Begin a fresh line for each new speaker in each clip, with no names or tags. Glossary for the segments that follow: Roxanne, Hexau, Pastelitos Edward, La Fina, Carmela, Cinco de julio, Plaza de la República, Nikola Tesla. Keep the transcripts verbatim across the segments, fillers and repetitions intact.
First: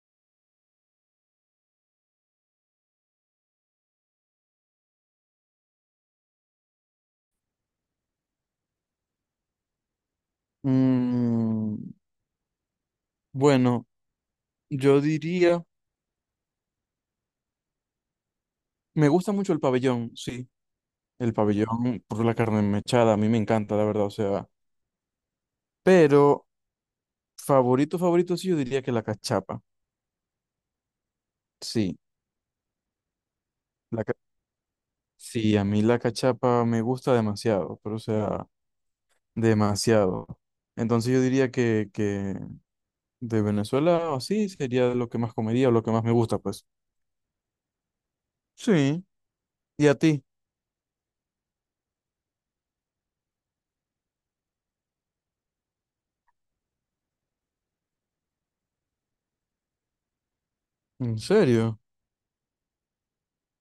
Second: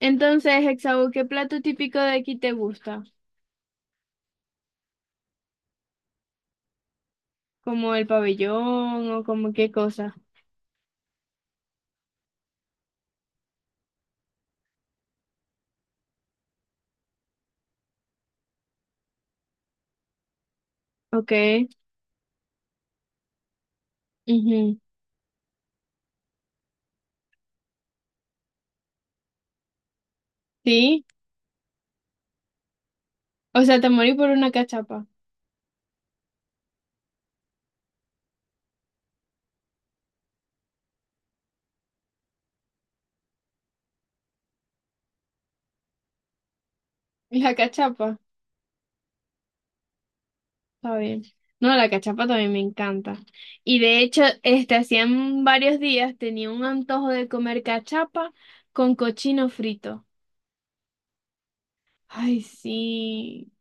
Entonces, Hexau, ¿qué plato típico de aquí te gusta? ¿Como el pabellón o como qué cosa?
Mm, bueno, yo diría, me gusta mucho el pabellón, sí,
Ok.
el pabellón por la carne mechada, a mí me encanta, la verdad, o sea,
Ujú.
pero favorito, favorito, sí, yo diría que la cachapa,
Sí.
sí,
O sea, te
la,
morí
ca-
por una cachapa.
sí, a mí la cachapa me gusta demasiado, pero o sea, demasiado. Entonces yo diría que, que de Venezuela, así sería lo que más comería o lo que más me gusta, pues.
La cachapa,
Sí, ¿y a ti?
está bien. No, la cachapa también me encanta. Y de hecho, este, hacían varios días tenía un antojo de comer cachapa con cochino frito.
¿En serio?
Ay, sí.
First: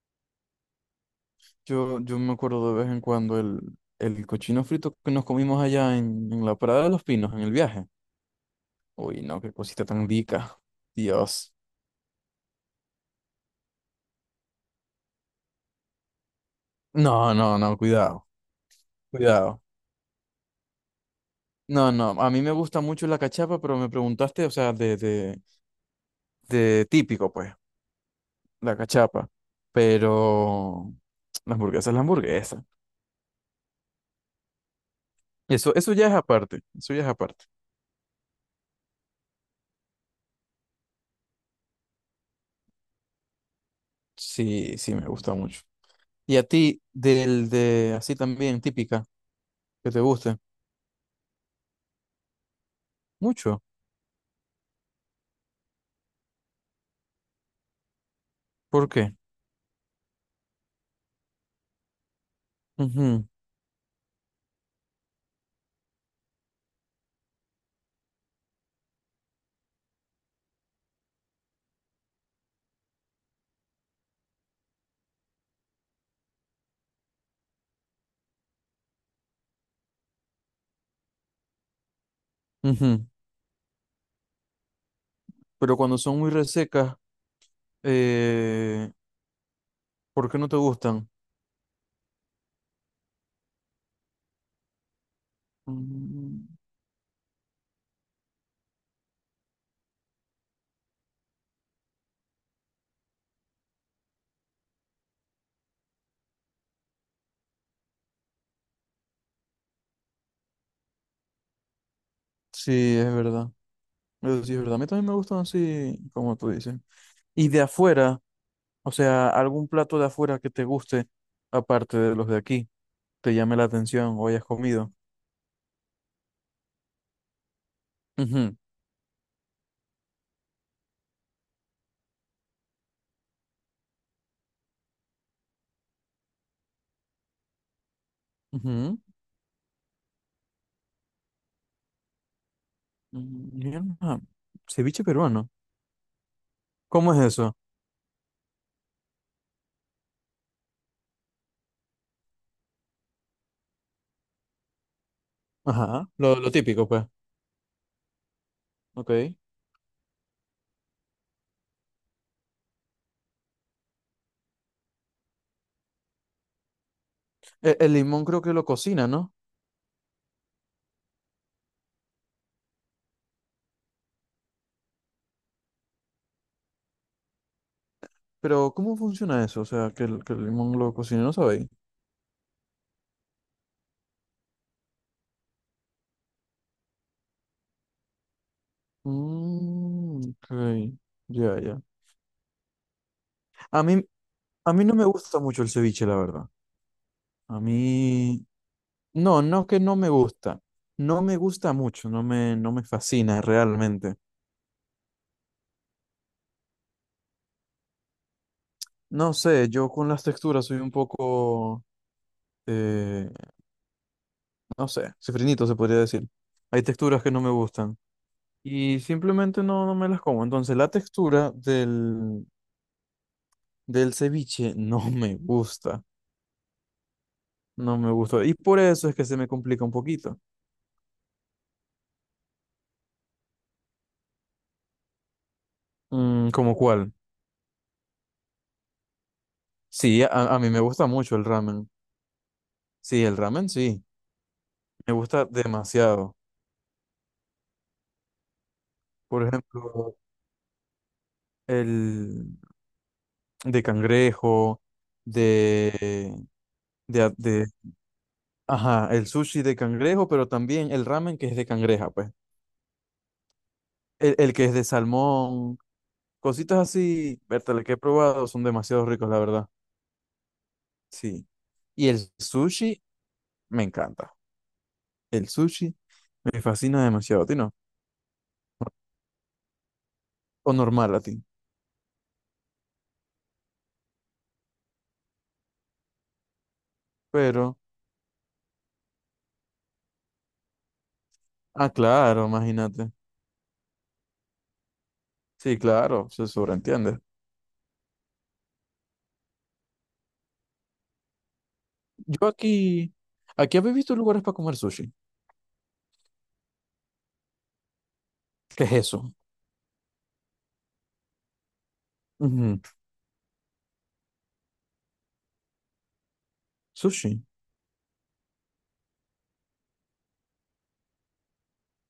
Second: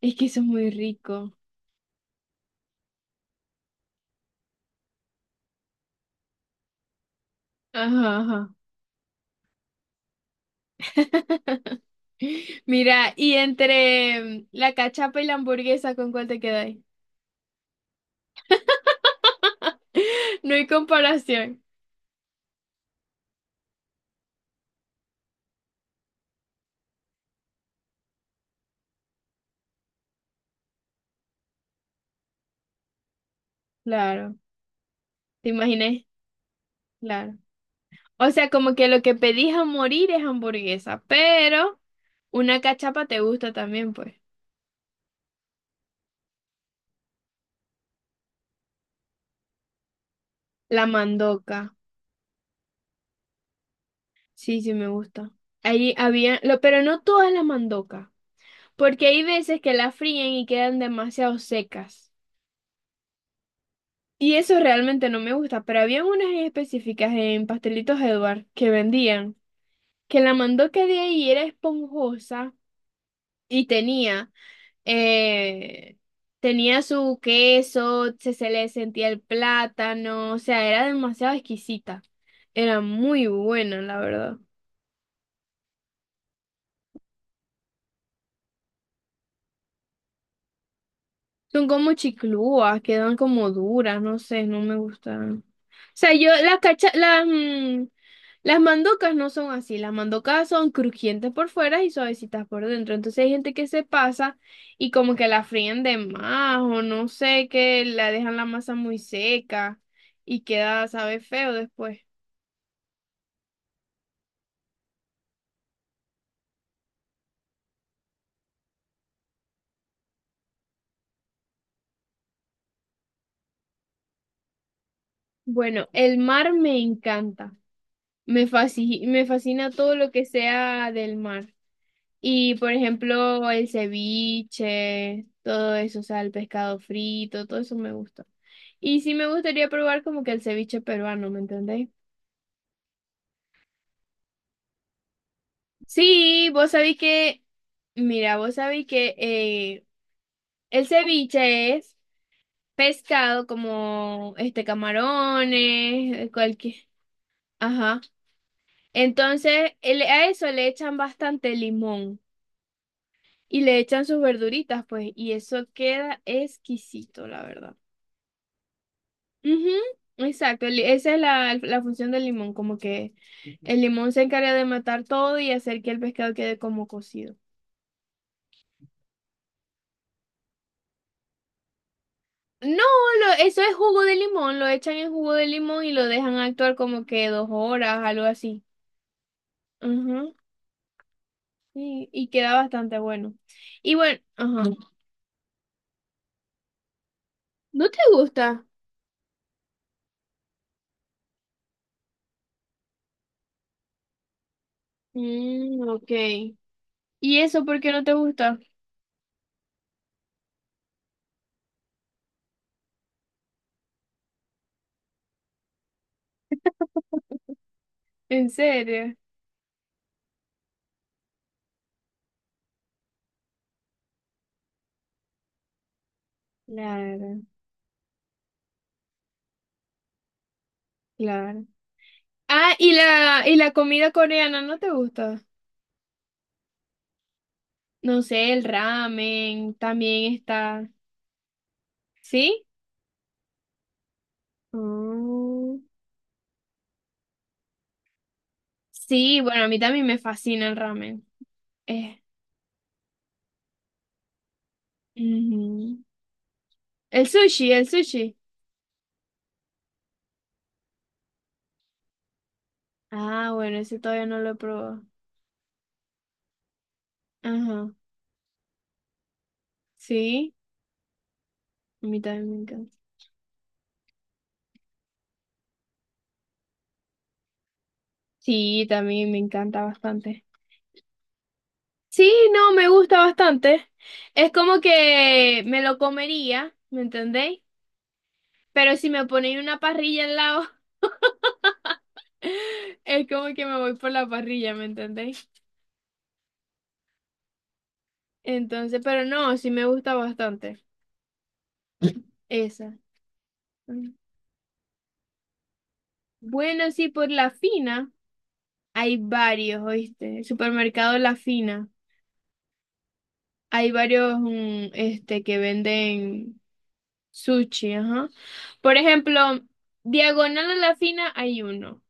Es que eso es muy rico.
Yo, yo me acuerdo de vez en cuando el, el cochino frito que nos comimos allá en, en la Parada de los Pinos, en el viaje.
Ajá, ajá.
Uy, no, qué cosita tan rica. Dios.
Mira, y entre mm, la cachapa y la hamburguesa, ¿con cuál te quedas?
No, no, no, cuidado, cuidado.
No hay comparación.
No, no, a mí me gusta mucho la cachapa, pero me preguntaste, o sea, de, de, de típico, pues, la cachapa. Pero la hamburguesa es la hamburguesa.
Claro, te
Eso, eso
imaginé,
ya es aparte, eso ya es
claro.
aparte.
O sea, como que lo que pedís a morir es hamburguesa, pero una cachapa te gusta también, pues.
Sí, sí, me gusta mucho. ¿Y a ti, del de así también, típica, que te guste?
La mandoca.
Mucho.
Sí, sí me gusta. Ahí había, lo, pero no todas las mandocas,
¿Por
porque
qué?
hay veces que la fríen y quedan demasiado secas. Y eso realmente no me gusta, pero había unas en específicas en Pastelitos Edward que vendían, que la mandoca de ahí era esponjosa y tenía, eh, tenía su queso, se, se le sentía el plátano, o sea, era demasiado exquisita. Era
Ujú, ujú.
muy buena, la verdad.
Pero cuando son muy resecas, eh, ¿por qué no te gustan?
Son como chiclúas, quedan como duras, no sé, no me gustan. O sea, yo
Mm,
las cacha, las, mm, las mandocas no son así, las mandocas son crujientes por fuera y suavecitas por dentro. Entonces hay gente que se pasa y como que la fríen de más o no sé, que la dejan la masa muy seca y queda, sabe, feo después.
sí, es verdad. Eso sí es verdad. A mí también me gustan así, como tú dices. Y de afuera, o sea, algún plato de afuera que te guste, aparte de los de aquí, te llame la atención o hayas comido.
Bueno, el mar me encanta. Me
Ujú,
fasci- me fascina todo lo que sea del mar. Y por ejemplo, el ceviche, todo eso, o sea, el pescado frito, todo eso me gusta.
ujú.
Y sí me gustaría probar como que el ceviche peruano, ¿me entendéis?
Mm, mierda. Ceviche peruano.
Sí, vos sabéis
¿Cómo es
que,
eso?
mira, vos sabéis que eh, el ceviche es pescado como este
Ajá,
camarones, eh,
lo, lo
cualquier,
típico, pues.
ajá.
Ok. E-
Entonces, el- a eso le echan bastante limón y le echan sus verduritas, pues, y eso queda exquisito, la verdad.
el, limón creo que lo cocina.
Ujú. Exacto, el- esa es la, la función del limón, como que el limón se encarga de matar todo y hacer que el pescado quede como cocido.
Pero, ¿cómo funciona eso? O sea, que el, que el limón lo cocine, ¿no sabéis?
No, lo- eso es jugo de limón, lo echan en jugo de limón y lo dejan actuar como que dos horas, algo así.
Mm,
Ujú,
ok, ya, ya.
sí. Y queda bastante bueno.
A
Y
mí,
bueno, ajá.
a mí no me gusta mucho el ceviche, la verdad. A
¿No te
mí,
gusta?
no, no que no me gusta. No me gusta mucho, no me, no me fascina realmente.
Mm, ok. ¿Y eso por qué no te gusta?
No sé, yo con las texturas soy un poco, eh, no sé, sifrinito se podría decir. Hay texturas que no me gustan
¿En
y
serio?
simplemente no, no me las como. Entonces, la textura del, del ceviche no me gusta.
Claro,
No me gustó. Y por eso es que se me complica un poquito.
claro. Ah, y la, y la comida coreana, ¿no te gusta?
Mm, ¿cómo cuál?
No sé, el ramen
Sí, a,
también
a mí me
está.
gusta mucho el ramen.
¿Sí?
Sí, el ramen sí. Me gusta
Mm.
demasiado.
Sí,
Por
bueno, a mí también
ejemplo,
me fascina el ramen. Eh,
el de cangrejo,
ujú.
de, de,
El
a- de-
sushi, el sushi.
ajá, el sushi de cangrejo, pero también el ramen que es de cangreja, pues.
Ah, bueno, ese todavía
El,
no lo
el
he
que es de
probado.
salmón, cositas así, vértale,
Ajá.
que he probado, son demasiado ricos, la verdad.
Sí,
Sí.
a
Y el
mí también me encanta.
sushi me encanta. El sushi me fascina demasiado, ¿a ti no?
Sí, también me encanta bastante.
O normal latín.
Sí, no, me gusta bastante. Es como que me lo comería, ¿me entendéis?
Pero,
Pero si me ponéis una parrilla al lado,
ah, claro, imagínate.
es como que me voy por la parrilla, ¿me entendéis?
Sí, claro, se sobreentiende.
Entonces, pero no, sí me gusta bastante
Yo
esa.
aquí, aquí habéis
Mm.
visto lugares para comer sushi.
Bueno, sí, por La Fina
¿Qué es
hay
eso?
varios, ¿oíste? El supermercado La Fina.
Ujú,
Hay varios mm, este, que venden
sushi.
sushi, ajá. Por ejemplo, diagonal a La Fina hay uno.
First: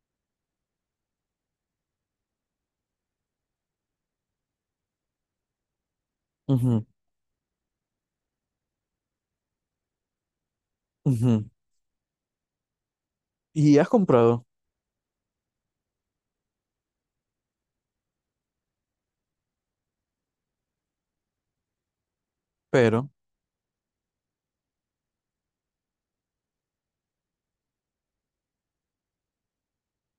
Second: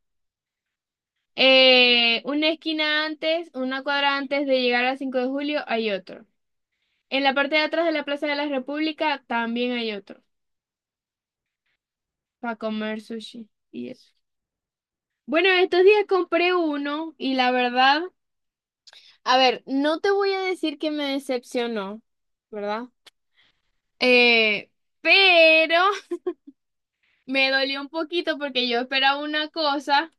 Eh, una esquina antes, una cuadra antes de llegar a Cinco de julio hay otro.
Ujú,
En la parte de atrás de la Plaza de la República también hay otro
ujú.
para comer sushi.
Y has
Y eso.
comprado,
Bueno, estos días compré uno y la verdad, a ver, no te voy a decir que me decepcionó, ¿verdad?
pero,
Eh, pero me dolió un poquito porque yo esperaba una cosa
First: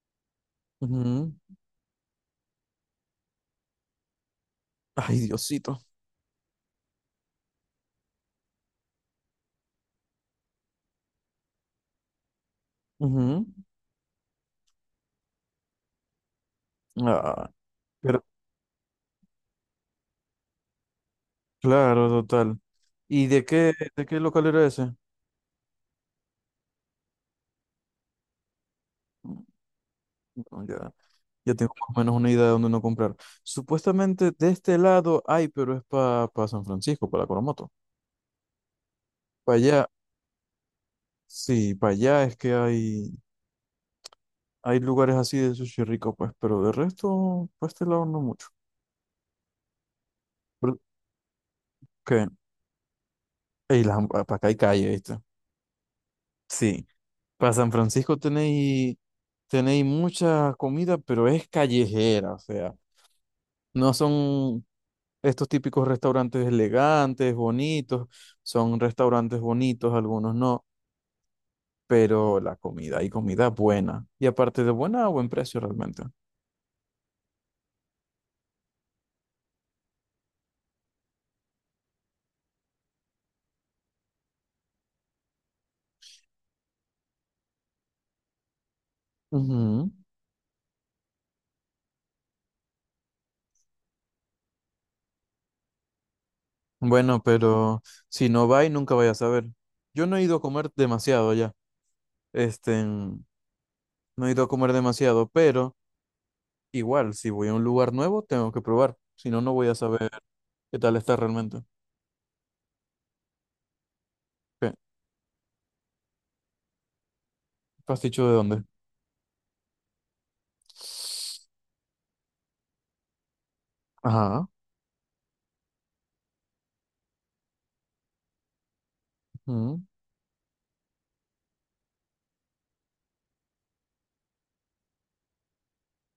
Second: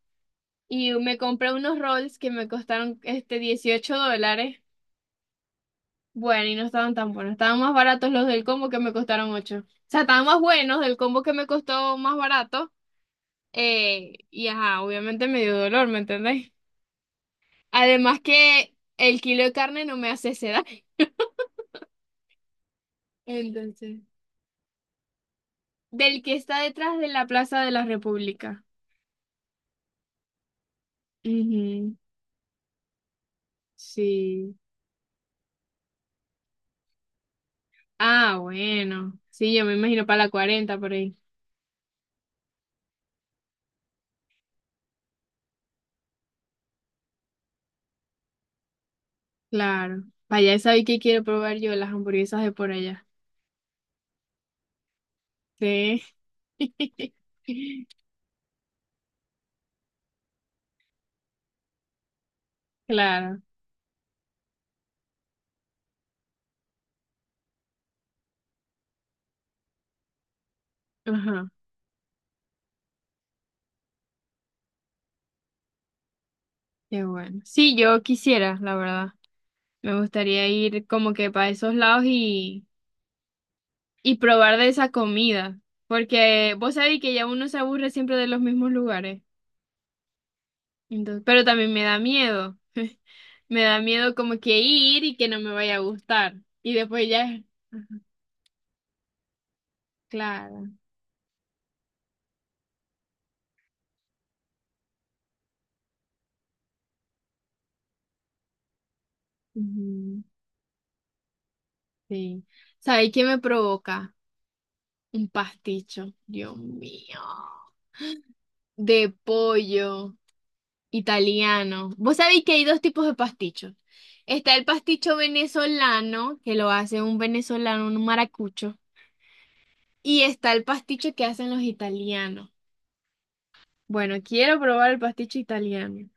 y me
ujú,
compré unos rolls que me costaron este dieciocho dólares.
ay, Diosito.
Bueno, y no estaban tan buenos, estaban más baratos los del combo que me costaron ocho. O sea, estaban más buenos del combo que me costó más barato.
Ujú.
Eh, y ajá, obviamente me dio dolor, ¿me entendéis?
Ah,
Además
pero,
que el kilo de carne no me hace sed.
claro, total. ¿Y de qué,
Entonces,
de qué local era ese?
del que está detrás de la Plaza de la República.
Mm, no, ya, ya tengo
Ujú,
más o menos una idea de dónde no comprar. Supuestamente de
sí.
este lado hay, pero es para San Francisco, para Coromoto.
Ah, bueno. Sí,
Para
yo me
allá.
imagino para la cuarenta por ahí.
Sí, para allá es que hay, hay lugares así de sushi rico, pues, pero de resto, para este lado no mucho.
Claro. Para allá
Pero,
sabéis que quiero probar yo las
¿qué?
hamburguesas de por allá.
Ey, las ham- para acá hay calle, ¿viste?
Sí.
Sí, para San Francisco tenéis, tenéis mucha comida, pero es callejera, o sea,
Claro.
no son estos típicos restaurantes elegantes, bonitos, son restaurantes bonitos, algunos no,
Ajá.
pero la comida, hay comida buena, y aparte de buena, a buen precio realmente.
Qué bueno. Sí, yo quisiera, la verdad. Me gustaría ir como que para esos lados y, y probar de esa comida. Porque vos sabéis que ya uno se aburre siempre de los mismos lugares.
Ujú.
Entonces, pero también me da miedo. Me da miedo como que ir y que no me vaya a gustar. Y después
Bueno,
ya.
pero
Ajá.
si no va y nunca vaya a saber. Yo no he ido a
Claro.
comer demasiado ya. Este, no he ido a comer demasiado, pero igual, si voy a un lugar nuevo, tengo que probar. Si no, no voy a saber
Ujú.
qué tal está realmente.
Sí. ¿Sabéis qué me provoca?
¿Qué?
Un pasticho. Dios mío.
¿Pasticho de dónde?
De pollo italiano. Vos sabéis que hay dos tipos de pastichos.
Ajá,
Está el pasticho venezolano, que lo hace un venezolano, un maracucho.
ujú,
Y está el pasticho que hacen los italianos. Bueno, quiero probar el pasticho italiano.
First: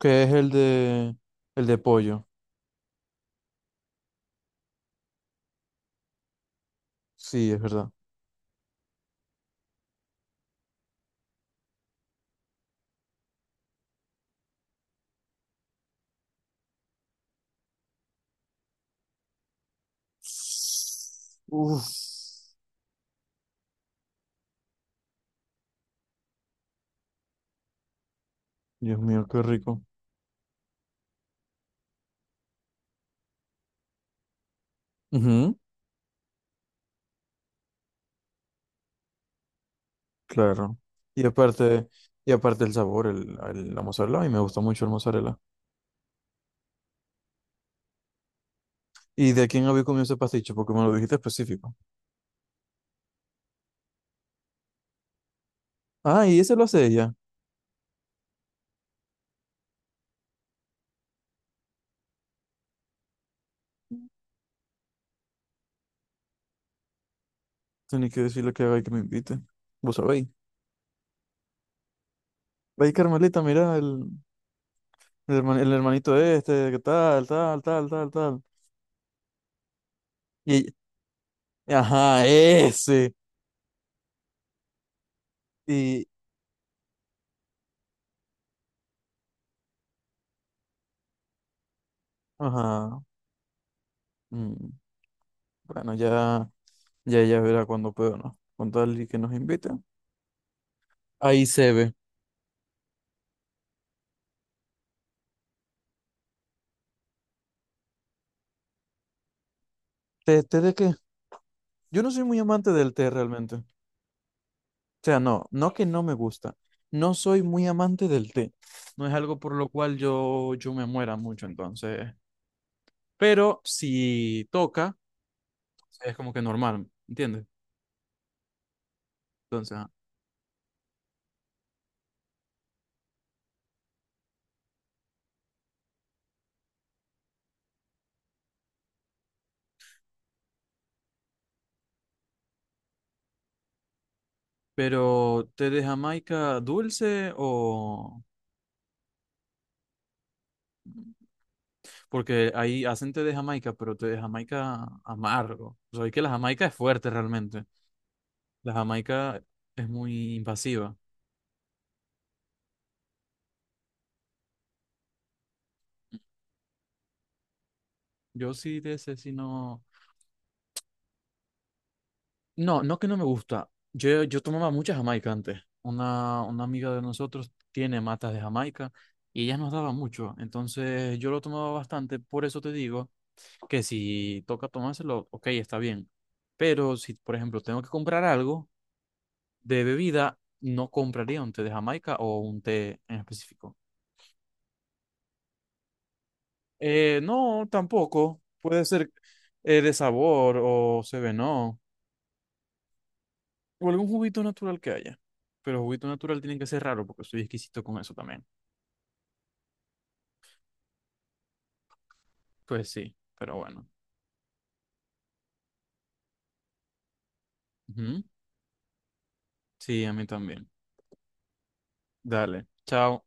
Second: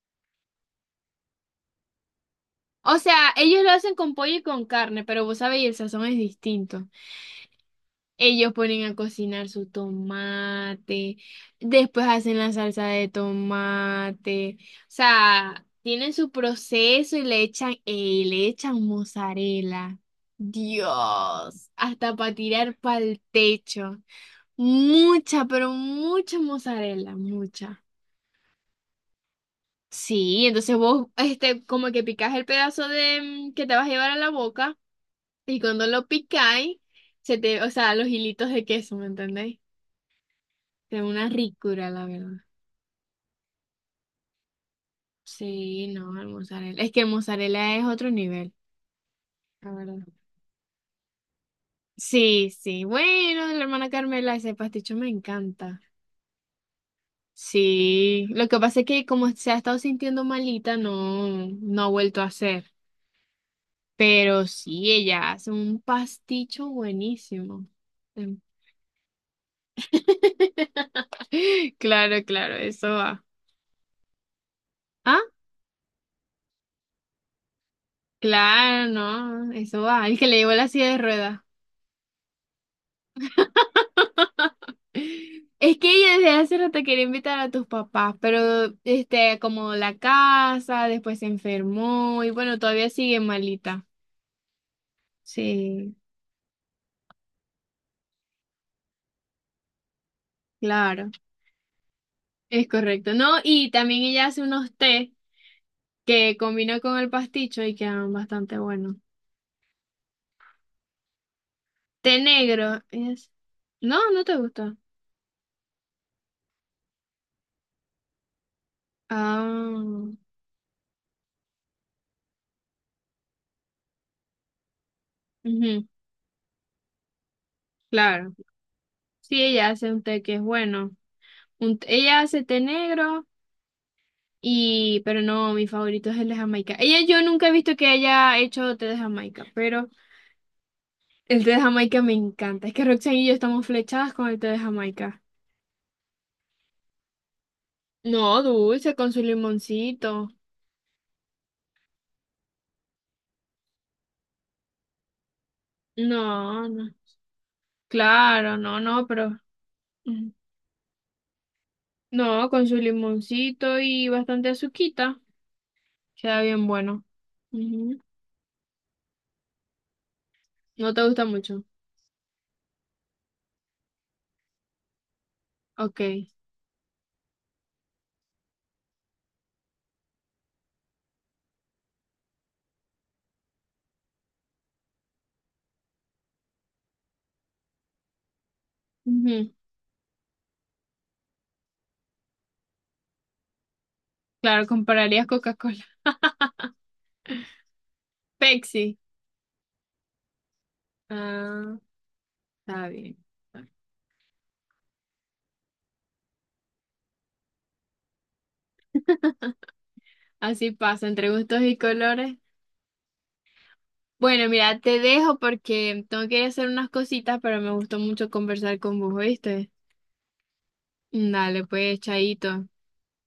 que es el de el de pollo.
O sea, ellos lo hacen con pollo y con carne, pero vos sabéis, el sazón es distinto.
Sí, es verdad.
Ellos ponen a cocinar su tomate, después hacen la salsa de tomate. O sea, tienen su proceso y le echan, ey, le echan mozzarella. Dios,
Uf,
hasta para tirar para el techo. Mucha, pero mucha mozzarella, mucha.
Dios mío, qué rico.
Sí, entonces vos, este, como que picás el pedazo de mm, que te vas a llevar a la boca.
Ujú,
Y cuando lo picáis, se te, o sea, los hilitos de queso, ¿me entendéis?
claro.
Es
Y
una
aparte,
ricura, la
y
verdad.
aparte el sabor, el, el- la mozzarella, y me gusta mucho el mozzarella.
Sí, no, el mozzarella. Es que el mozzarella es otro nivel,
¿Y de quién
la
había
verdad.
comido ese pasticho? Porque me lo dijiste específico.
Sí, sí. Bueno, de la hermana Carmela, ese pasticho me encanta.
Ah, y ese lo hace ella.
Sí, lo que pasa es que como se ha estado sintiendo malita, no, no ha vuelto a hacer. Pero sí, ella hace un pasticho buenísimo.
Tenía que
Em.
decirle que haga y que me invite. Vos sabéis.
Claro, claro, eso
Ay,
va.
Carmelita, mira el,
¿Ah?
el, herman- el hermanito este, que tal, tal, tal, tal, tal.
Claro, no, eso va. El que le llevó
Y,
la silla de ruedas.
ajá, ese.
Es que
Y,
ella desde hace rato quería invitar a tus papás, pero este, como la casa, después se enfermó y bueno, todavía
ajá,
sigue malita.
mm,
Sí,
bueno, ya, ya ella verá cuando pueda, ¿no? Con tal y que nos invite.
claro,
Ahí se ve.
es correcto. No, y también ella hace unos té que combinó con el pasticho y quedan bastante buenos.
¿Té, té de qué? Yo no
Té
soy muy
negro,
amante del té
es...
realmente.
No, no te gusta.
O sea, no, no que no me gusta. No soy muy amante del té. No es algo por lo cual
Ah,
yo, yo me muera mucho, entonces. Pero si toca,
ujú,
es como que normal, ¿entiendes?
claro. Sí, ella
Entonces, ajá,
hace un té que es bueno. Un- ella hace té negro y, pero no, mi favorito es el de Jamaica. Ella, yo nunca he visto que haya hecho té de Jamaica, pero el té de Jamaica me encanta. Es que Roxanne y yo estamos flechadas con el té de Jamaica.
pero té de Jamaica dulce o...
No, dulce, con su limoncito.
Porque ahí hacen té de Jamaica, pero té de Jamaica amargo. O sea, es que la Jamaica
No,
es
no.
fuerte realmente.
Claro,
La
no, no, pero
Jamaica es
mm,
muy invasiva.
no, con su limoncito y bastante azuquita. Queda bien bueno. Ujú.
Yo sí de ese, sí no,
¿No te gusta mucho?
no, no que no me gusta. Yo, yo tomaba mucha Jamaica antes.
Ok.
Una, una amiga de nosotros tiene matas de Jamaica y ella nos daba mucho. Entonces yo lo tomaba bastante. Por eso te digo que si toca tomárselo, ok, está bien. Pero si, por ejemplo, tengo que comprar algo
Ujú.
de bebida, no compraría un té de Jamaica o un té en específico.
Claro, compararías Coca-Cola.
Eh, no, tampoco. Puede
Pepsi.
ser eh, de sabor o se ve,
Ah,
no.
está bien.
O algún juguito natural que haya. Pero juguito natural tiene que ser raro porque soy exquisito con eso también.
Así pasa, entre gustos y colores.
Pues sí, pero bueno.
Bueno, mira, te dejo porque tengo que ir a hacer unas cositas, pero me gustó
Ujú.
mucho conversar con vos, ¿oíste?
Sí, a mí también.
Dale, pues,
Dale,
chaito.
chao.